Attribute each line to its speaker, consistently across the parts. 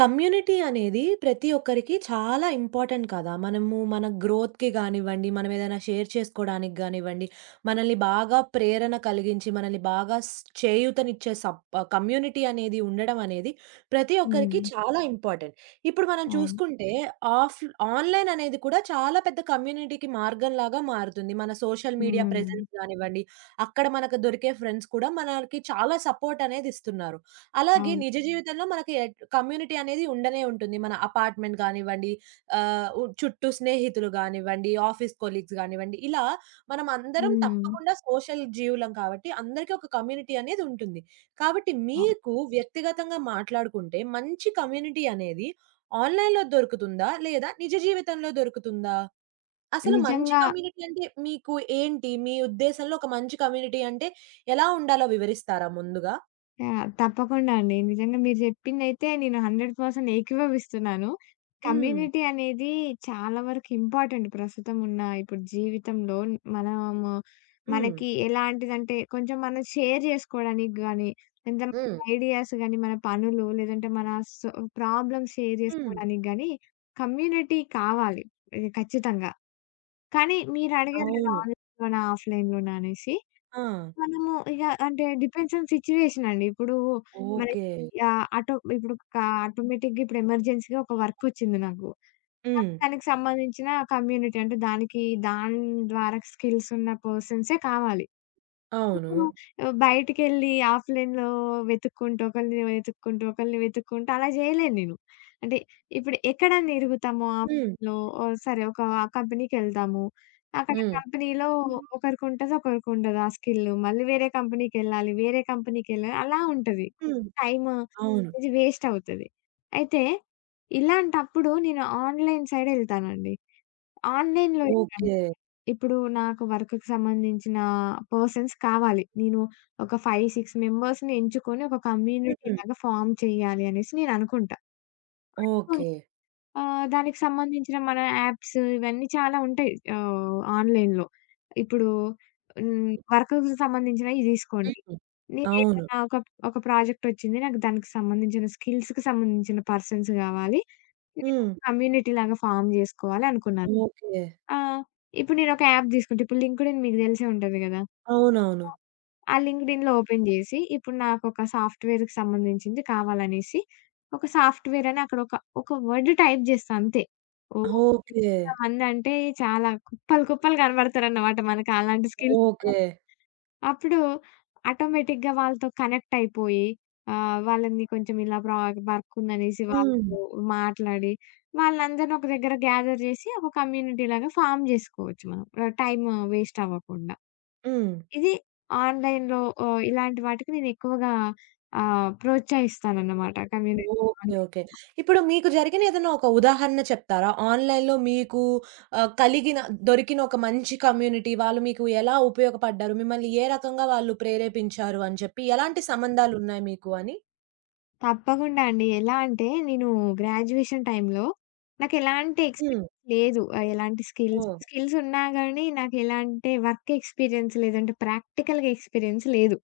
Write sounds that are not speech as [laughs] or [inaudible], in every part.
Speaker 1: Community అనేది ప్రతి ఒక్కరికి చాలా ఇంపార్టెంట్ కదా! మనము మన గ్రోత్‌కి గానివ్వండి, మనం ఏదైనా షేర్ చేసుకోడానికి గానివ్వండి, మనల్ని బాగా ప్రేరణ కలిగించి, మనల్ని బాగా చేయూతనిచ్చే కమ్యూనిటీ అనేది ఉండడం అనేది ప్రతి ఒక్కరికి
Speaker 2: హ్మ్.
Speaker 1: చాలా ఇంపార్టెంట్. ఇప్పుడు మనం
Speaker 2: అవును.
Speaker 1: చూసుకుంటే ఆఫ్ ఆన్‌లైన్ అనేది కూడా చాలా పెద్ద కమ్యూనిటీకి మార్గంలాగా మారుతుంది. మన సోషల్ మీడియా
Speaker 2: హ్మ్.
Speaker 1: ప్రెజెన్స్ గానివ్వండి, అక్కడ మనకు దొరికే ఫ్రెండ్స్ కూడా మనకి చాలా సపోర్ట్ అనేది ఇస్తున్నారు. అలాగే
Speaker 2: అవును.
Speaker 1: నిజ జీవితంలో మనకి కమ్యూనిటీ అనేది ఉండనే ఉంటుంది. మన అపార్ట్‌మెంట్ గానివ్వండి, ఆహ్, ఉ చుట్టూ స్నేహితులు గానివ్వండి, ఆఫీస్ కొలీగ్స్ గానివ్వండి, ఇలా మనం అందరం
Speaker 2: హ్మ్.
Speaker 1: తప్పకుండా సోషల్ జీవులం కాబట్టి, అందరికీ ఒక కమ్యూనిటీ అనేది ఉంటుంది. కాబట్టి
Speaker 2: అవును.
Speaker 1: మీకు వ్యక్తిగతంగా మాట్లాడుకుంటే, మంచి కమ్యూనిటీ అనేది ఆన్‌లైన్‌లో దొరుకుతుందా? లేదా నిజ జీవితంలో దొరుకుతుందా? అసలు మంచి
Speaker 2: నిజంగా
Speaker 1: కమ్యూనిటీ అంటే మీకు ఏంటి? మీ ఉద్దేశంలో ఒక మంచి కమ్యూనిటీ అంటే ఎలా ఉండాలో వివరిస్తారా ముందుగా?
Speaker 2: యాహ్! తప్పకుండా అండి. నిజంగా మీరు చెప్పిందైతే నేను 100% ఏకీభవిస్తున్నాను.
Speaker 1: హ్మ్.
Speaker 2: కమ్యూనిటీ అనేది చాలా వరకు ఇంపార్టెంట్ ప్రస్తుతం ఉన్న ఇప్పుడు జీవితంలో. మనము
Speaker 1: హ్మ్.
Speaker 2: మనకి ఎలాంటిదంటే కొంచెం మనం షేర్ జేసుకోవడానికి గానీ, లేదంటే
Speaker 1: హ్మ్.
Speaker 2: మన ఐడియాస్ గానీ, మన పనులు లేదంటే మన సొ ప్రాబ్లమ్స్ షేర్
Speaker 1: హ్మ్.
Speaker 2: జేసుకోవడానికి గానీ కమ్యూనిటీ కావాలి. ఇది ఖచ్చితంగా. కానీ మీరడిగారు గదా!
Speaker 1: అవును.
Speaker 2: ఆన్‌లైన్‌లోనా? ఆఫ్‌లైన్‌లోనా? అనేసి.
Speaker 1: ఆ!
Speaker 2: మనము ఇగ అంటే డిపెండ్స్ ఆన్ సిట్యుయేషన్ అండి. ఇప్పుడు మనకి
Speaker 1: ఓకే.
Speaker 2: ఆహ్, ఆటో ఇప్పుడు కా ఆటోమేటిక్‌గా ఇప్పుడు ఎమర్జెన్సీగా ఒక వర్కొచ్చింది నాకు. నాకు
Speaker 1: హ్మ్.
Speaker 2: దానికి సంబంధించిన కమ్యూనిటీ అంటే దాని ద్వారా స్కిల్స్ ఉన్న పర్సన్సే కావాలి.
Speaker 1: అవును.
Speaker 2: బయటికెళ్ళి ఆఫ్‌లైన్‌లో వెతుక్కుంటూ, ఒకళ్ళని వెతుక్కుంటూ, ఒకళ్ళని వెతుక్కుంటూ అలా జేయలేను నేను. అంటే ఇప్పుడు ఎక్కడని తిరుగుతాము
Speaker 1: హ్మ్.
Speaker 2: ఆఫ్‌లైన్‌లో? ఓహ్! సరే ఒక కంపెనీకెళ్తాము. అక్కడ
Speaker 1: హ్మ్.
Speaker 2: కంపెనీలో ఒకరికుంటది, ఒకరికుండదు ఆ స్కిల్. మళ్ళీ వేరే కంపెనీకెళ్ళాలి, వేరే కంపెనీకెళ్ళాలి అలా ఉంటది.
Speaker 1: హ్మ్.
Speaker 2: టైమ్
Speaker 1: అవును.
Speaker 2: ఇది వేస్ట్ అవుతది. అయితే ఇలాంటప్పుడు నేను ఆన్‌లైన్ సైడ్ ఎళ్తానండి. ఆన్‌లైన్‌లో ఎళ్ళాను.
Speaker 1: ఓకే.
Speaker 2: ఇప్పుడు నాకు వర్క్‌కి సంబంధించిన పర్సన్స్ కావాలి. నేను ఒక 5, 6 మెంబర్స్‌ని ఎంచుకొని ఒక కమ్యూనిటీ
Speaker 1: హ్మ్.
Speaker 2: లాగా ఫార్మ్ చేయాలి అనేసి నేననుకుంటా. So,
Speaker 1: okay.
Speaker 2: దానికి సంబంధించిన మన యాప్స్ ఇవన్నీ చాలా ఉంటాయి. ఆన్‌లైన్‌లో. ఇప్పుడు హ్మ్. వర్క్‌కి సంబంధించినయి తీసుకోండి.
Speaker 1: హ్మ్. అవును.
Speaker 2: నేనేమన్నా ఒక, ఒక ప్రాజెక్ట్ వచ్చింది. నాకు దానికి సంబంధించిన స్కిల్స్‌కి సంబంధించిన పర్సన్స్ గావాలి. నేను
Speaker 1: హ్మ్.
Speaker 2: ఒక కమ్యూనిటీ లాగా ఫార్మ్ జేసుకోవాలి అనుకున్నాను.
Speaker 1: ఓకే.
Speaker 2: ఆ! ఇప్పుడు నేనొక యాప్ తీసుకుంటే ఇప్పుడు లింక్డ్ఇన్ మీకు తెలిసే ఉంటది గదా!
Speaker 1: అవునవును.
Speaker 2: ఆ లింక్డ్ఇన్‌లో ఓపెన్ జేసి, ఇప్పుడు నాకొక సాఫ్ట్‌వేర్‌కి సంబంధించింది కావాలనేసి, ఒక సాఫ్ట్‌వేర్ అని అక్కడ ఒక, ఒక వర్డ్ టైప్ జేస్తా అంతే. ఓహ్!
Speaker 1: ఓకే.
Speaker 2: ఎంతమందంటే చాలా కుప్పలు, కుప్పలు కనబడతారన్నమాట మనకి అలాంటి స్కిల్స్ ఉన్న
Speaker 1: ఓకే.
Speaker 2: వాళ్ళు. అప్పుడు ఆటోమేటిక్‌గా వాళ్ళతో కనెక్ట్ అయిపోయి, వాళ్ళని కొంచెం ఇలా వర్క్ ఉందనేసి
Speaker 1: హ్మ్.
Speaker 2: వాళ్ళతో మాట్లాడి, వాళ్ళందరిని ఒక దగ్గర గ్యాదర్ జేసి, ఒక కమ్యూనిటీ లాగా ఫార్మ్ జేసుకోవచ్చు మనం. టైమ్ వేస్ట్ అవ్వకుండా.
Speaker 1: హ్మ్.
Speaker 2: ఇది ఆన్‌లైన్‌లో. ఇలాంటి వాటికి నేనెక్కువగా ప్రోత్సహిస్తానన్నమాట. Community
Speaker 1: okay.
Speaker 2: Online
Speaker 1: okay. ఇప్పుడు మీకు జరిగిన ఏదైనా ఒక ఉదాహరణ చెప్తారా? ఆన్‌లైన్‌లో మీకు ఆహ్, కలిగిన దొరికిన ఒక మంచి కమ్యూనిటీ వాళ్ళు మీకు ఎలా ఉపయోగపడ్డారు? మిమ్మల్ని ఏ రకంగా వాళ్ళు ప్రేరేపించారు అని చెప్పి ఎలాంటి సంబంధాలున్నాయి మీకు అని?
Speaker 2: తప్పకుండా అండి. ఎలా అంటే నేను గ్రాడ్యుయేషన్ టైమ్‌లో నాకెలాంటి
Speaker 1: హ్మ్.
Speaker 2: ఎక్స్‌పీరియన్స్ లేదు. ఎలాంటి స్కిల్స్,
Speaker 1: ఓహ్!
Speaker 2: స్కిల్స్ ఉన్నా గానీ నాకెలాంటి వర్క్ ఎక్స్‌పీరియన్స్ లేదంటే ప్రాక్టికల్‌గా ఎక్స్‌పీరియన్స్ లేదు.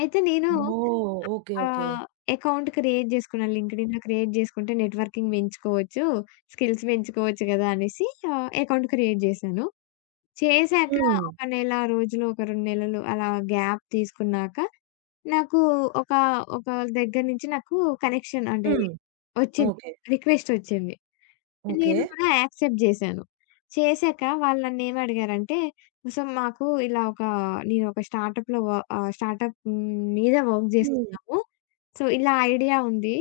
Speaker 2: అయితే నేను
Speaker 1: ఓహ్! ఓకే. ఓకే.
Speaker 2: ఆహ్, అకౌంట్ క్రియేట్ జేసుకున్నాను. లింక్డ్ఇన్‌లో క్రియేట్ జేసుకుంటే నెట్వర్కింగ్ పెంచుకోవచ్చు, స్కిల్స్ పెంచుకోవచ్చు గదా! అనేసి అకౌంట్ క్రియేట్ జేశాను. చేశాక
Speaker 1: హ్మ్.
Speaker 2: ఒక నెల రోజులు, ఒక 2 నెలలు అలా గ్యాప్ తీసుకున్నాక నాకు ఒక, ఒక దగ్గర నుంచి నాకు కనెక్షన్ అంటే
Speaker 1: హ్మ్.
Speaker 2: వచ్చింది.
Speaker 1: ఓకే.
Speaker 2: రిక్వెస్టొచ్చింది.
Speaker 1: ఓకే.
Speaker 2: నేను కూడా యాక్సెప్ట్ జేశాను. చేశాక వాళ్ళు నన్నేమడిగారంటే, "సో, మాకు ఇలా ఒక "నేనొక స్టార్టప్ మీద వర్క్
Speaker 1: హ్మ్.
Speaker 2: జేస్తున్నాము. సో, ఇలా ఐడియా ఉంది.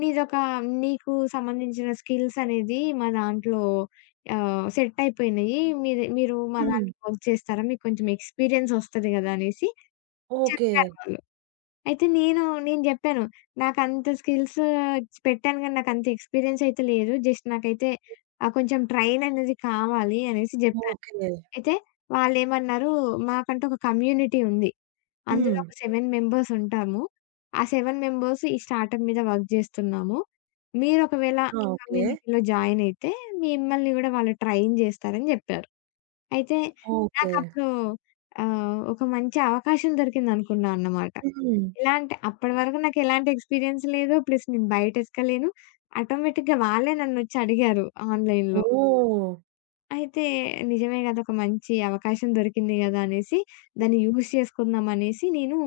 Speaker 2: నీదొక నీకు సంబంధించిన స్కిల్స్ అనేది మా దాంట్లో సెట్ అయిపోయినయి. మీది మీరు మా
Speaker 1: హ్మ్.
Speaker 2: దాంట్లో వర్క్ చేస్తారా? మీకు కొంచెం ఎక్స్‌పీరియన్స్ ఒస్తది గదా!" అనేసి
Speaker 1: ఓకే.
Speaker 2: చెప్పారు వాళ్ళు. అయితే నేను జెప్పాను. నాకంత స్కిల్స్ పెట్టాను గానీ, నాకంత ఎక్స్‌పీరియన్స్ అయితే లేదు. జస్ట్ నాకైతే కొంచెం ట్రైన్ అనేది కావాలి అనేసి జెప్పాను.
Speaker 1: ఓకే.
Speaker 2: అయితే వాళ్ళేమన్నారు, "మాకంటూ ఒక కమ్యూనిటీ ఉంది. అందులో
Speaker 1: హ్మ్.
Speaker 2: ఒక 7 మెంబర్స్ ఉంటాము. ఆ 7 మెంబర్స్ ఈ స్టార్టప్ మీద వర్క్ జేస్తున్నాము. మీరొకవేళ
Speaker 1: ఆ!
Speaker 2: ఈ
Speaker 1: ఓకే.
Speaker 2: కమ్యూనిటీలో జాయిన్ అయితే, మిమ్మల్ని గూడా వాళ్ళు ట్రైన్ జేస్తారని" జెప్పారు. అయితే
Speaker 1: ఓకే.
Speaker 2: నాకప్పుడు ఒక మంచి అవకాశం దొరికిందనుకున్నా అన్నమాట.
Speaker 1: హ్మ్.
Speaker 2: ఎలాంటి అప్పటి వరకు నాకెలాంటి ఎక్స్‌పీరియన్స్ లేదు. ప్లస్ నేను బయటెతకలేను. ఆటోమేటిక్‌గా వాళ్ళే నన్నొచ్చి అడిగారు ఆన్‌లైన్‌లో.
Speaker 1: ఓహ్!
Speaker 2: అయితే నిజమే గదా! ఒక మంచి అవకాశం దొరికింది గదా! అనేసి దాన్ని యూజ్ చేసుకుందాం అనేసి నేను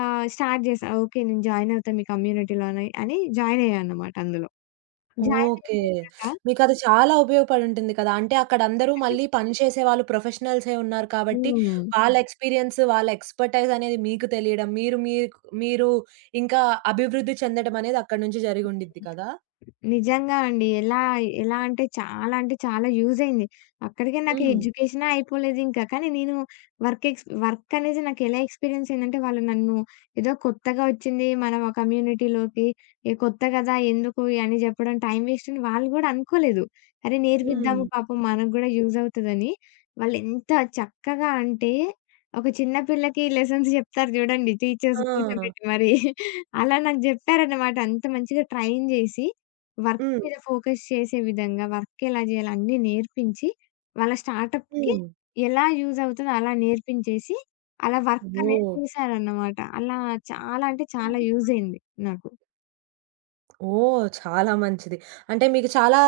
Speaker 2: స్టార్ట్ జేశా. ఓకే. నేను జాయిన్ అవుతా మీ కమ్యూనిటీలో అని అని జాయిన్ అయ్యా అన్నమాట అందులో. Join
Speaker 1: okay.
Speaker 2: అయిపోయాక
Speaker 1: మీకది చాలా ఉపయోగపడుంటుంది కదా! అంటే అక్కడందరూ మళ్ళీ పని చేసేవాళ్ళు ప్రొఫెషనల్సే ఉన్నారు కాబట్టి,
Speaker 2: హ్మ్.
Speaker 1: వాళ్ళ ఎక్స్‌పీరియన్స్, వాళ్ళ ఎక్స్‌పర్‌టైజ్ అనేది మీకు తెలియడం, మీరు ఇంకా అభివృద్ధి చెందడం అనేది అక్కడి నుంచి జరిగుండిద్ది కదా!
Speaker 2: నిజంగా అండి. ఎలా అంటే చాలా యూజ్ అయింది. అక్కడికే నాకు
Speaker 1: హ్మ్.
Speaker 2: ఎడ్యుకేషనే అయిపోలేదింకా. కానీ నేను వర్క్ అనేది నాకు ఎలా ఎక్స్‌పీరియన్స్ అయిందంటే వాళ్ళు నన్ను ఏదో కొత్తగా వచ్చింది మన కమ్యూనిటీలోకి, ఏ కొత్త కదా! ఎందుకు అని చెప్పడం టైం వేస్ట్ అని వాళ్ళు గూడా అనుకోలేదు. అరే!
Speaker 1: హ్మ్.
Speaker 2: నేర్పిద్దాము పాపం మనకు గూడా యూజ్ అవుతదని. వాళ్ళెంత చక్కగా అంటే ఒక చిన్న పిల్లకి లెసన్స్ చెప్తారు చూడండి టీచర్స్
Speaker 1: ఆ!
Speaker 2: కూర్చోబెట్టి మరి. అలా నాకు చెప్పారన్నమాట. అంత మంచిగా ట్రైన్ చేసి వర్క్
Speaker 1: హ్మ్.
Speaker 2: మీద ఫోకస్ చేసే విధంగా, వర్క్ ఎలా జేయాలి అన్నీ నేర్పించి, వాళ్ళ స్టార్టప్‌కి
Speaker 1: హ్మ్.
Speaker 2: ఎలా యూజ్ అవుతదో అలా నేర్పించేసి, అలా వర్క్ అనేది
Speaker 1: ఓహ్!
Speaker 2: చేశారన్నమాట. అలా చాలా యూజ్ అయింది నాకు.
Speaker 1: ఓహ్! చాలా మంచిది. అంటే మీకు చాలా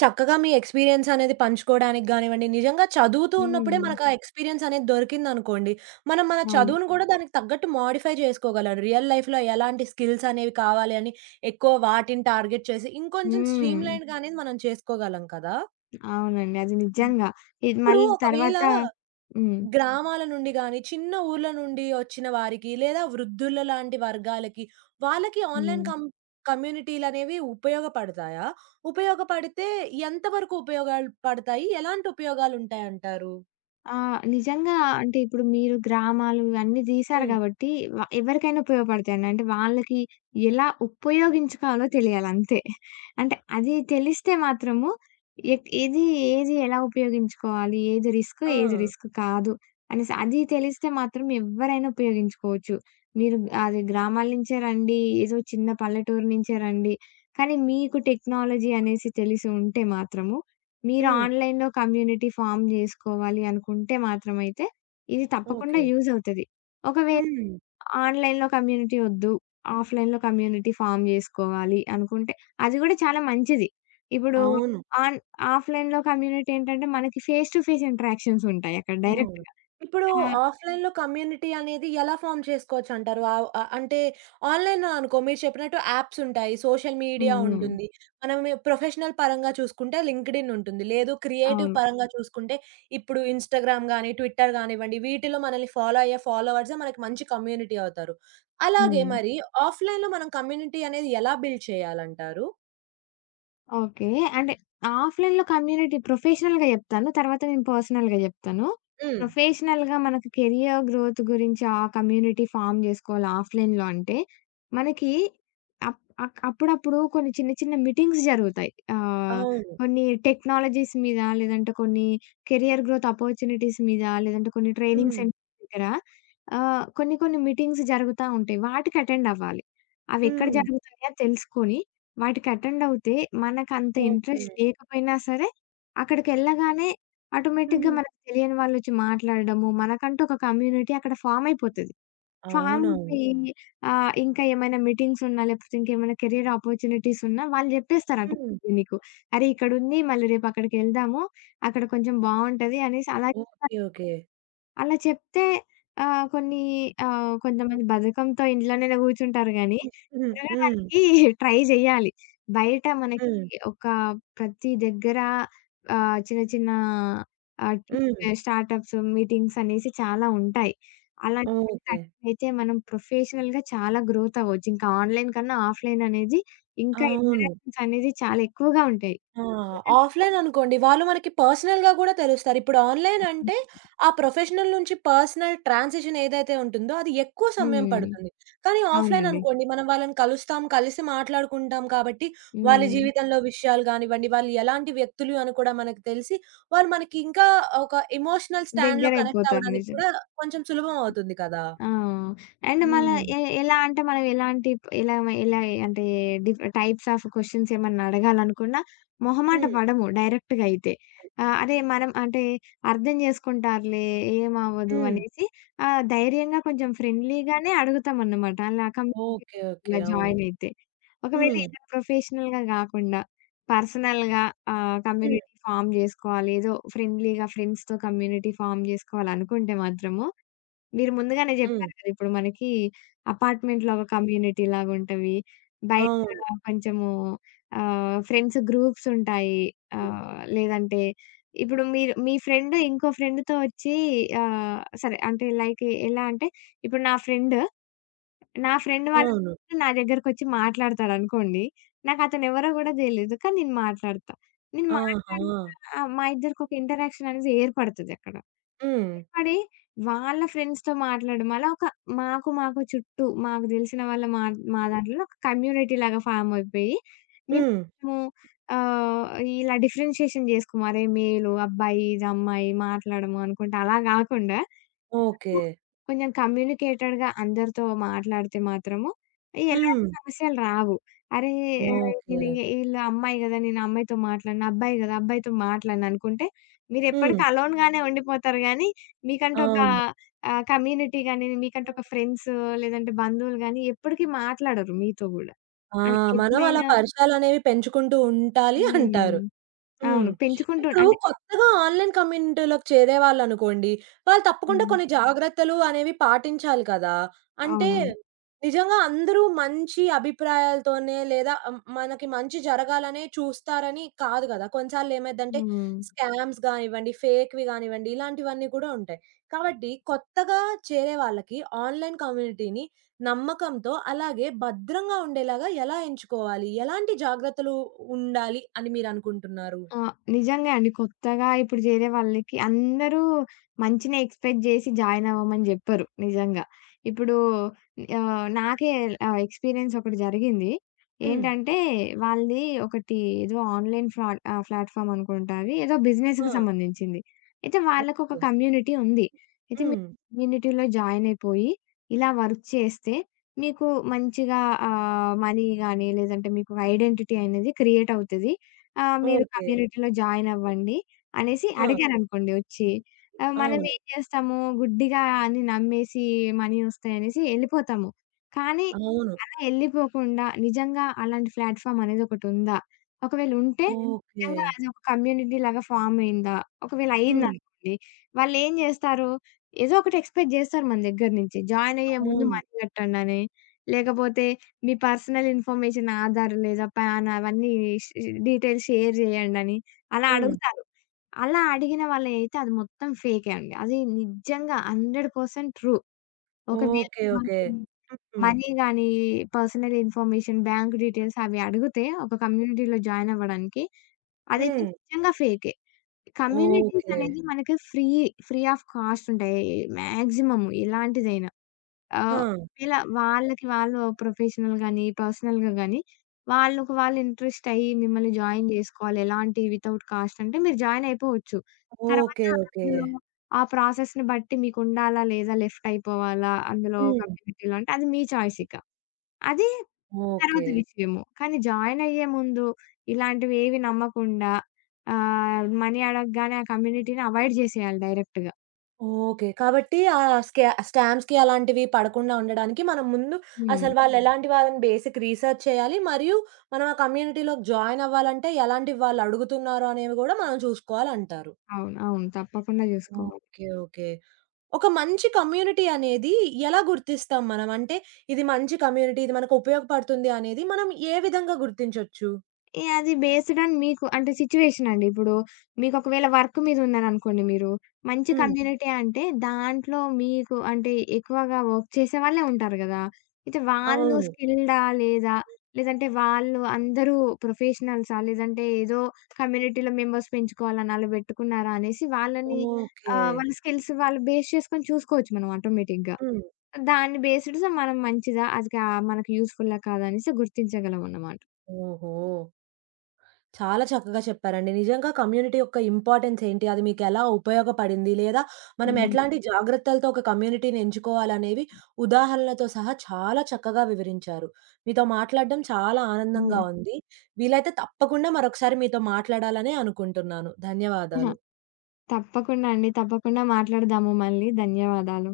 Speaker 1: చక్కగా మీ ఎక్స్‌పీరియన్స్ అనేది పంచుకోవడానికి గానివ్వండి, నిజంగా చదువుతూ ఉన్నప్పుడే
Speaker 2: హ్మ్.
Speaker 1: మనకు అవును. ఎక్స్‌పీరియన్స్ అనేది దొరికిందనుకోండి, మనం మన చదువును
Speaker 2: అవును.
Speaker 1: అవును. గూడా దానికి తగ్గట్టు మోడిఫై చేసుకోగలం. రియల్ లైఫ్‌లో ఎలాంటి స్కిల్స్ అనేవి కావాలి అని ఎక్కువ వాటిని టార్గెట్ చేసి, ఇంకొంచెం
Speaker 2: హ్మ్.
Speaker 1: స్ట్రీమ్ లైన్‌గా అనేది మనం చేసుకోగలం కదా!
Speaker 2: అవునండి. అది నిజంగా. ఇది
Speaker 1: ఇప్పుడు
Speaker 2: మళ్ళీ
Speaker 1: ఒకవేళ
Speaker 2: తర్వాత హ్మ్.
Speaker 1: గ్రామాల నుండి గాని, చిన్న ఊర్ల నుండి వచ్చిన వారికి, లేదా వృద్ధుల లాంటి వర్గాలకి, వాళ్ళకి ఆన్‌లైన్
Speaker 2: హ్మ్.
Speaker 1: కమ్యూనిటీలనేవి ఉపయోగపడతాయా? ఉపయోగపడితే ఎంత వరకు ఉపయోగాలు పడతాయి? ఎలాంటి ఉపయోగాలుంటాయంటారు?
Speaker 2: ఆ! నిజంగా అంటే ఇప్పుడు మీరు గ్రామాలు ఇవన్నీ తీశారు
Speaker 1: హ్మ్.
Speaker 2: కాబట్టి ఎవరికైనా ఉపయోగపడతాయండి. అంటే వాళ్ళకి ఎలా ఉపయోగించుకోవాలో తెలియాలంతే. అంటే అది తెలిస్తే మాత్రము ఎక్ ఏది ఏది ఎలా ఉపయోగించుకోవాలి? ఏది రిస్క్,
Speaker 1: ఆ!
Speaker 2: ఏది రిస్క్ కాదు అనేసి అది తెలిస్తే మాత్రం ఎవ్వరైనా ఉపయోగించుకోవచ్చు. మీరు అది గ్రామాల నుంచే రండి, ఏదో చిన్న పల్లెటూరు నుంచే రండి. కానీ మీకు టెక్నాలజీ అనేసి తెలిసి ఉంటే మాత్రము మీరు
Speaker 1: హ్మ్.
Speaker 2: ఆన్‌లైన్‌లో కమ్యూనిటీ ఫార్మ్ జేసుకోవాలి అనుకుంటే మాత్రమైతే, ఇది తప్పకుండా
Speaker 1: ఓకే.
Speaker 2: యూజ్ అవుతది. ఒకవేళ
Speaker 1: హ్మ్.
Speaker 2: ఆన్‌లైన్‌లో కమ్యూనిటీ ఒద్దు, ఆఫ్‌లైన్‌లో కమ్యూనిటీ ఫార్మ్ జేసుకోవాలి అనుకుంటే, అది గూడా చాలా మంచిది. ఇప్పుడు
Speaker 1: అవును.
Speaker 2: ఆన్ ఆఫ్‌లైన్‌లో కమ్యూనిటీ ఏంటంటే, మనకి ఫేస్ టు ఫేస్ ఇంటరాక్షన్స్ ఉంటాయి అక్కడ
Speaker 1: అవును.
Speaker 2: డైరెక్ట్‌గా.
Speaker 1: ఇప్పుడు
Speaker 2: ఆ!
Speaker 1: ఆఫ్‌లైన్‌లో కమ్యూనిటీ అనేది ఎలా ఫార్మ్ చేసుకోవచ్చంటారు? అంటే ఆన్‌లైన్‌లో అనుకో మీరు చెప్పినట్టు యాప్స్ ఉంటాయి. సోషల్ మీడియా
Speaker 2: హ్మ్. హ్మ్.
Speaker 1: ఉంటుంది. మనం ప్రొఫెషనల్ పరంగా చూసుకుంటే లింక్డ్ఇన్ ఉంటుంది. లేదు క్రియేటివ్
Speaker 2: అవును.
Speaker 1: పరంగా చూసుకుంటే ఇప్పుడు ఇన్‌స్టాగ్రామ్ గాని, ట్విట్టర్ గానివ్వండి వీటిలో మనల్ని ఫాలో అయ్యే ఫాలోవర్సే మనకి మంచి కమ్యూనిటీ అవుతారు. అలాగే
Speaker 2: హ్మ్.
Speaker 1: మరి ఆఫ్‌లైన్‌లో మనం కమ్యూనిటీ అనేది ఎలా బిల్డ్ చేయాలంటారు?
Speaker 2: ఓకే. అంటే ఆఫ్‌లైన్‌లో కమ్యూనిటీ ప్రొఫెషనల్‌గా జెప్తాను. తర్వాత నేను పర్సనల్‌గా జెప్తాను.
Speaker 1: హ్మ్.
Speaker 2: ప్రొఫెషనల్‌గా మనకు కెరియర్ గ్రోత్ గురించి ఆ కమ్యూనిటీ ఫార్మ్ జేసుకోవాలి ఆఫ్‌లైన్‌లో అంటే, మనకి అప్ అప్పుడప్పుడు కొన్ని చిన్న చిన్న మీటింగ్స్ జరుగుతాయి.
Speaker 1: అవును.
Speaker 2: కొన్ని టెక్నాలజీస్ మీద, లేదంటే కొన్ని కెరియర్ గ్రోత్ అపార్చునిటీస్ మీద, లేదంటే కొన్ని ట్రైనింగ్
Speaker 1: హ్మ్.
Speaker 2: సెంటర్ దగ్గర కొన్ని కొన్ని మీటింగ్స్ జరుగుతా ఉంటాయి. వాటికి అటెండ్ అవ్వాలి. అవెక్కడ
Speaker 1: హ్మ్.
Speaker 2: జరుగుతాయో తెలుసుకొని వాటికి అటెండ్ అవుతే మనకంత
Speaker 1: ఓకే.
Speaker 2: ఇంట్రెస్ట్ లేకపోయినా సరే, అక్కడికెళ్ళగానే ఆటోమేటిక్‌గా
Speaker 1: హ్మ్.
Speaker 2: మనకు తెలియని వాళ్ళొచ్చి మాట్లాడడము, మనకంటూ ఒక కమ్యూనిటీ అక్కడ ఫార్మ్ అయిపోతది. ఫార్మ్
Speaker 1: అవునవును.
Speaker 2: అయిపోయి ఇంకా ఏమైనా మీటింగ్స్ ఉన్నా, లేకపోతే ఇంకేమైనా కెరియర్ ఆపర్చునిటీస్ ఉన్నా వాళ్ళు జెప్పేస్తారట
Speaker 1: హ్మ్.
Speaker 2: నీకు. "అరే! ఇక్కడుంది. మళ్ళీ రేపు అక్కడికెళ్దాము. అక్కడ కొంచెం బావుంటది" అనేసి అలా
Speaker 1: ఓకే. ఓకే.
Speaker 2: అలా చెప్తే ఆహ్, కొన్ని కొంతమంది బద్ధకంతో ఇంట్లోనే కూర్చుంటారు గానీ,
Speaker 1: హ్మ్. హ్మ్.
Speaker 2: తిరగడానికి ట్రై జేయాలి. బయట
Speaker 1: హ్మ్.
Speaker 2: మనకి ప్రతి దగ్గర చిన్న చిన్న ఆహ్, టీ
Speaker 1: హ్మ్.
Speaker 2: స్టార్టప్స్, మీటింగ్స్ అనేసి చాలా ఉంటాయి. అలాంటి వాటికి
Speaker 1: ఓకే.
Speaker 2: అటెండ్ అయితే మనం ప్రొఫెషనల్‌గా చాలా గ్రోత్ అవ్వచ్చు. ఇంకా ఆన్‌లైన్ కన్నా ఆఫ్‌లైన్ అనేది ఇంకా
Speaker 1: అవును.
Speaker 2: ఇంటరాక్షన్స్ అనేది చాలా ఎక్కువగా ఉంటాయి.
Speaker 1: ఆ!
Speaker 2: [laughs] ఎందుకంటే
Speaker 1: ఆఫ్‌లైన్ అనుకోండి వాళ్ళు మనకి పర్సనల్‌గా గూడా తెలుస్తారు. ఇప్పుడు ఆన్‌లైన్ అంటే ఆ ప్రొఫెషనల్ నుంచి పర్సనల్ ట్రాన్సిషన్ ఏదైతే ఉంటుందో అది ఎక్కువ సమయం
Speaker 2: హ్మ్.
Speaker 1: పడుతుంది. కానీ ఆఫ్‌లైన్
Speaker 2: అవునండి.
Speaker 1: అనుకోండి మనం వాళ్ళని కలుస్తాం, కలిసి మాట్లాడుకుంటాం కాబట్టి వాళ్ళ
Speaker 2: హ్మ్.
Speaker 1: జీవితంలో విషయాలు గానివ్వండి, వాళ్ళు ఎలాంటి వ్యక్తులు అని కూడా మనకు తెలిసి వాళ్ళు మనకి ఇంకా ఒక ఎమోషనల్ స్టాండ్‌లో కనెక్ట్
Speaker 2: దగ్గరైపోతారు.
Speaker 1: అవ్వడానికి
Speaker 2: నిజం.
Speaker 1: కూడా కొంచెం సులభం అవుతుంది కదా!
Speaker 2: ఆ! అండ్ మళ్ళా
Speaker 1: హ్మ్.
Speaker 2: ఎ ఎలా అంటే మనం ఎలాంటి ఎలా ఎలా అంటే డిఫ్ టైప్స్ ఆఫ్ క్వెషన్స్ ఏమన్నా అడగాలనుకున్నా మొహమాట
Speaker 1: హ్మ్.
Speaker 2: పడము డైరెక్ట్‌గా అయితే. అదే మనం అంటే అర్థం చేసుకుంటారులే ఏమవ్వదు
Speaker 1: హ్మ్.
Speaker 2: అనేసి ధైర్యంగా కొంచెం ఫ్రెండ్లీగానే అడుగుతామన్నమాట. అలా
Speaker 1: ఓకే.
Speaker 2: కమ్యూనిటీలో
Speaker 1: ఓకే.
Speaker 2: ఇలా
Speaker 1: అవును.
Speaker 2: జాయిన్ అయితే. ఒకవేళ
Speaker 1: హ్మ్.
Speaker 2: ఇలా ప్రొఫెషనల్‌గా గాకుండా పర్సనల్‌గా
Speaker 1: హ్మ్.
Speaker 2: కమ్యూనిటీ ఫార్మ్ జేసుకోవాలి. ఏదో ఫ్రెండ్లీగా ఫ్రెండ్స్‌తో కమ్యూనిటీ ఫార్మ్ జేసుకోవాలనుకుంటే మాత్రము మీరు ముందుగానే
Speaker 1: హ్మ్.
Speaker 2: జెప్పారు కదా! ఇప్పుడు మనకి అపార్ట్‌మెంట్‌లో ఒక కమ్యూనిటీ లాగుంటవి. బయట
Speaker 1: అవును.
Speaker 2: కొంచెము ఫ్రెండ్స్ గ్రూప్స్ ఉంటాయి. లేదంటే ఇప్పుడు మీరు మీ ఫ్రెండ్ ఇంకో ఫ్రెండ్‌తో వచ్చి ఆహ్, సరే అంటే లైక్ ఎలా అంటే ఇప్పుడు నా ఫ్రెండ్ వాళ్ళ
Speaker 1: అవును.
Speaker 2: ఫ్రెండ్ నా దగ్గరకొచ్చి మాట్లాడతాడనుకోండి. నాకతనెవరో గూడా తెలీదు. కానీ నేను మాట్లాడతా. నేను మాట్లాడినా
Speaker 1: ఆహా!
Speaker 2: మా ఇద్దరికొక ఇంటరాక్షన్ అనేది ఏర్పడతదక్కడ.
Speaker 1: హ్మ్.
Speaker 2: పడి వాళ్ళ ఫ్రెండ్స్‌తో మాట్లాడడం. అలా ఒక మాకు చుట్టూ మాకు తెలిసిన వాళ్ళ మా మా దాంట్లో ఒక కమ్యూనిటీలాగా ఫార్మ్ అయిపోయి,
Speaker 1: హ్మ్.
Speaker 2: మేము ఆహ్, ఇలా డిఫరెన్షియేషన్ జేసుకోము. అరే! మేలు అబ్బాయి, ఇది అమ్మాయి మాట్లాడము అనుకుంటా అలా గాకుండా
Speaker 1: ఓకే.
Speaker 2: కొంచెం కమ్యూనికేటెడ్‌గా అందరితో మాట్లాడితే మాత్రము ఎలాంటి
Speaker 1: హ్మ్.
Speaker 2: సమస్యలు రావు. అరే! ఆహ్,
Speaker 1: ఓకే.
Speaker 2: నేను ఈళ్ళ అమ్మాయి గదా! నేను అమ్మాయితో మాట్లాడను. అబ్బాయి గదా! అబ్బాయితో మాట్లాడను అనుకుంటే
Speaker 1: హ్మ్.
Speaker 2: మీరెప్పటికి అలోన్‌గానే ఉండిపోతారు గానీ, మీకంటూ ఒక
Speaker 1: అవును.
Speaker 2: కమ్యూనిటీ గాని, మీకంటూ ఒక ఫ్రెండ్స్ లేదంటే బంధువులు గాని ఎప్పటికి మాట్లాడరు మీతో గూడా.
Speaker 1: ఆ!
Speaker 2: అన్
Speaker 1: మనం అలా
Speaker 2: ఎప్పుడైనా
Speaker 1: పరిచయాలనేవి పెంచుకుంటూ ఉండాలి
Speaker 2: హ్మ్.
Speaker 1: అంటారు. హ్మ్.
Speaker 2: అవును. పెంచుకుంటూ
Speaker 1: ఇప్పుడు
Speaker 2: అంటే
Speaker 1: కొత్తగా ఆన్‌లైన్ కమ్యూనిటీలోకి చేరేవాళ్ళనుకోండి, వాళ్ళు తప్పకుండా
Speaker 2: హ్మ్.
Speaker 1: కొన్ని జాగ్రత్తలు అనేవి పాటించాలి కదా! అంటే
Speaker 2: అవునవును.
Speaker 1: నిజంగా అందరూ మంచి అభిప్రాయాలతోనే లేదా మనకి మంచి జరగాలనే చూస్తారని కాదు గదా! కొన్నిసార్లు ఏమైద్దంటే
Speaker 2: హ్మ్.
Speaker 1: స్కామ్స్ గానివ్వండి, ఫేక్‌వి గానివ్వండి ఇలాంటివన్నీ కూడా ఉంటాయి. కాబట్టి కొత్తగా చేరే వాళ్ళకి ఆన్‌లైన్ కమ్యూనిటీని నమ్మకంతో అలాగే భద్రంగా ఉండేలాగా ఎలా ఎంచుకోవాలి? ఎలాంటి జాగ్రత్తలు ఉండాలి అని మీరనుకుంటున్నారు?
Speaker 2: ఆ! నిజంగా అండి. కొత్తగా ఇప్పుడు చేరే వాళ్ళకి అందరూ మంచినే ఎక్స్‌పెక్ట్ జేసి జాయిన్ అవ్వమని జెప్పరు నిజంగా. ఇప్పుడు నాకే ఎక్స్‌పీరియన్స్ ఒకటి జరిగింది.
Speaker 1: హ్మ్.
Speaker 2: ఏంటంటే వాళ్ళది ఒకటి ఏదో ఆన్‌లైన్ ప్లాట్‌ఫార్మ్ అనుకుంటా అది. ఏదో
Speaker 1: ఆ!
Speaker 2: బిజినెస్‌కి సంబంధించింది. అయితే వాళ్ళకొక
Speaker 1: ఓకే.
Speaker 2: కమ్యూనిటీ ఉంది. అయితే మీరు
Speaker 1: హ్మ్.
Speaker 2: కమ్యూనిటీలో జాయిన్ అయిపోయి ఇలా వర్క్ చేస్తే మీకు మంచిగా మనీ గాని లేదంటే మీకు ఐడెంటిటీ అనేది క్రియేట్ అవుతది. ఆ! మీరు
Speaker 1: ఓకే.
Speaker 2: కమ్యూనిటీలో జాయిన్ అవ్వండి అనేసి
Speaker 1: ఆ!
Speaker 2: అడిగారనుకోండి వచ్చి. మనం
Speaker 1: అవును.
Speaker 2: ఏం చేస్తాము గుడ్డిగా అని నమ్మేసి మనీ వస్తాయనేసి ఎళ్ళిపోతాము. కానీ
Speaker 1: అవును.
Speaker 2: అలా ఎళ్ళిపోకుండా నిజంగా అలాంటి ప్లాట్‌ఫార్మ్ అనేది ఒకటుందా? ఒకవేళ ఉంటే
Speaker 1: ఓకే.
Speaker 2: నిజంగా అది ఒక కమ్యూనిటీ లాగా ఫార్మ్ అయిందా? ఒకవేళ
Speaker 1: హ్మ్.
Speaker 2: అయిందనుకోండి వాళ్ళేం చేస్తారు? ఏదో ఒకటి ఎక్స్‌పెక్ట్ చేస్తారు మన దగ్గర నుంచి. జాయిన్ అయ్యే ముందు
Speaker 1: అవును.
Speaker 2: మనీ కట్టండని, లేకపోతే మీ పర్సనల్ ఇన్ఫర్మేషన్ ఆధార్ లేదా పాన్ అవన్నీ ష్ డీటెయిల్స్ షేర్ చేయండని అలా
Speaker 1: హ్మ్.
Speaker 2: అడుగుతారు. అలా అడిగిన వాళ్ళైతే అది మొత్తం ఫేకే అండి. అది నిజంగా 100% ట్రూ. ఒకవేళ
Speaker 1: ఓకే. ఓకే.
Speaker 2: మిమ్మల్ని
Speaker 1: హ్మ్.
Speaker 2: మనీ గాని, పర్సనల్ ఇన్ఫర్మేషన్, బ్యాంక్ డీటెయిల్స్ అవి అడిగితే ఒక కమ్యూనిటీలో జాయిన్ అవ్వడానికి అదైతే
Speaker 1: హ్మ్.
Speaker 2: నిజంగా ఫేకే. Communities
Speaker 1: okay.
Speaker 2: అనేది మనకి ఫ్రీ ఆఫ్ కాస్ట్ ఉంటాయి. మాక్సిమం ఎలాంటిదైనా. ఆహ్,
Speaker 1: ఆ!
Speaker 2: ఇలా వాళ్ళకి వాళ్ళు ప్రొఫెషనల్ గాని, పర్సనల్‌గా గాని వాళ్ళకి వాళ్ళు ఇంట్రెస్ట్ అయ్యి మిమ్మల్ని జాయిన్ జేసుకోవాలి. ఎలాంటి వితౌట్ కాస్ట్ అంటే మీరు జాయిన్ అయిపోవచ్చు. తర్వాత
Speaker 1: ఓకే. ఓకే.
Speaker 2: అందులో ఆ ప్రాసెస్‌ని బట్టి మీకుండాలా? లేదా? లెఫ్ట్ అయిపోవాలా? అందులో
Speaker 1: హ్మ్.
Speaker 2: కమ్యూనిటీలో అంటే అది మీ చాయిస్ ఇక. అది
Speaker 1: ఓకే.
Speaker 2: తర్వాత విషయము. కానీ జాయిన్ అయ్యే ముందు ఇలాంటివేవి నమ్మకుండా మనీ అడగగానే ఆ కమ్యూనిటీని అవాయిడ్ జేసేయాలి డైరెక్ట్‌గా.
Speaker 1: ఓకే. కాబట్టి ఆ స్కామ్స్‌కి అలాంటివి పడకుండా ఉండడానికి మనం ముందు
Speaker 2: హ్మ్.
Speaker 1: అసలు వాళ్ళెలాంటి వాళ్ళని బేసిక్ రీసెర్చ్ చేయాలి. మరియు మనం ఆ కమ్యూనిటీలోకి జాయిన్ అవ్వాలంటే ఎలాంటివి వాళ్ళు అడుగుతున్నారో అనేవి గూడా మనం చూసుకోవాలంటారు.
Speaker 2: అవును. తప్పకుండా జూసుకోవాలి.
Speaker 1: ఓకే. ఓకే. ఒక మంచి కమ్యూనిటీ అనేది ఎలా గుర్తిస్తాం మనం? అంటే ఇది మంచి కమ్యూనిటీ, ఇది మనకు ఉపయోగపడుతుంది అనేది మనం ఏ విధంగా గుర్తించొచ్చు?
Speaker 2: అది బేస్డ్ ఆన్ మీకు అంటే సిట్యుయేషన్ అండి. ఇప్పుడు మీకొకవేళ వర్క్ మీద ఉన్నారనుకోండి మీరు, మంచి హ్మ్.
Speaker 1: హ్మ్.
Speaker 2: కమ్యూనిటీ అంటే దాంట్లో మీకు అంటే ఎక్కువగా వర్క్ చేసేవాళ్ళే ఉంటారు గదా! అయితే వాళ్ళు
Speaker 1: అవును.
Speaker 2: స్కిల్డా? లేదా? లేదంటే వాళ్ళు అందరూ ప్రొఫెషనల్సా? లేదంటే ఏదో కమ్యూనిటీలో మెంబర్స్ పెంచుకోవాలని అలా బెట్టుకున్నారా? అనేసి వాళ్ళని
Speaker 1: ఓకే.
Speaker 2: వాళ్ళ స్కిల్స్ వాళ్ళు బేస్ చేసుకొని చూసుకోవచ్చు మనం ఆటోమేటిక్‌గా.
Speaker 1: హ్మ్.
Speaker 2: దాన్ని బేస్డ్ సో, మనం మంచిదా? అది కా మనకి యూజ్‌ఫుల్లా? కాదా? అనేసి గుర్తించగలమన్నమాట.
Speaker 1: ఓహో! చాలా చక్కగా చెప్పారండి. నిజంగా కమ్యూనిటీ యొక్క ఇంపార్టెన్స్ ఏంటి? అది మీకెలా ఉపయోగపడింది? లేదా మనం
Speaker 2: హ్మ్.
Speaker 1: ఎట్లాంటి జాగ్రత్తలతో ఒక కమ్యూనిటీని ఎంచుకోవాలనేవి ఉదాహరణలతో సహా చాలా చక్కగా వివరించారు. మీతో మాట్లాడడం చాలా
Speaker 2: హ్మ్.
Speaker 1: ఆనందంగా
Speaker 2: హ్మ్.
Speaker 1: ఉంది. వీలైతే తప్పకుండా మరొకసారి మీతో మాట్లాడాలనే అనుకుంటున్నాను.
Speaker 2: అహా!
Speaker 1: ధన్యవాదాలు.
Speaker 2: తప్పకుండా అండి. తప్పకుండా మాట్లాడదాము మళ్ళీ. ధన్యవాదాలు.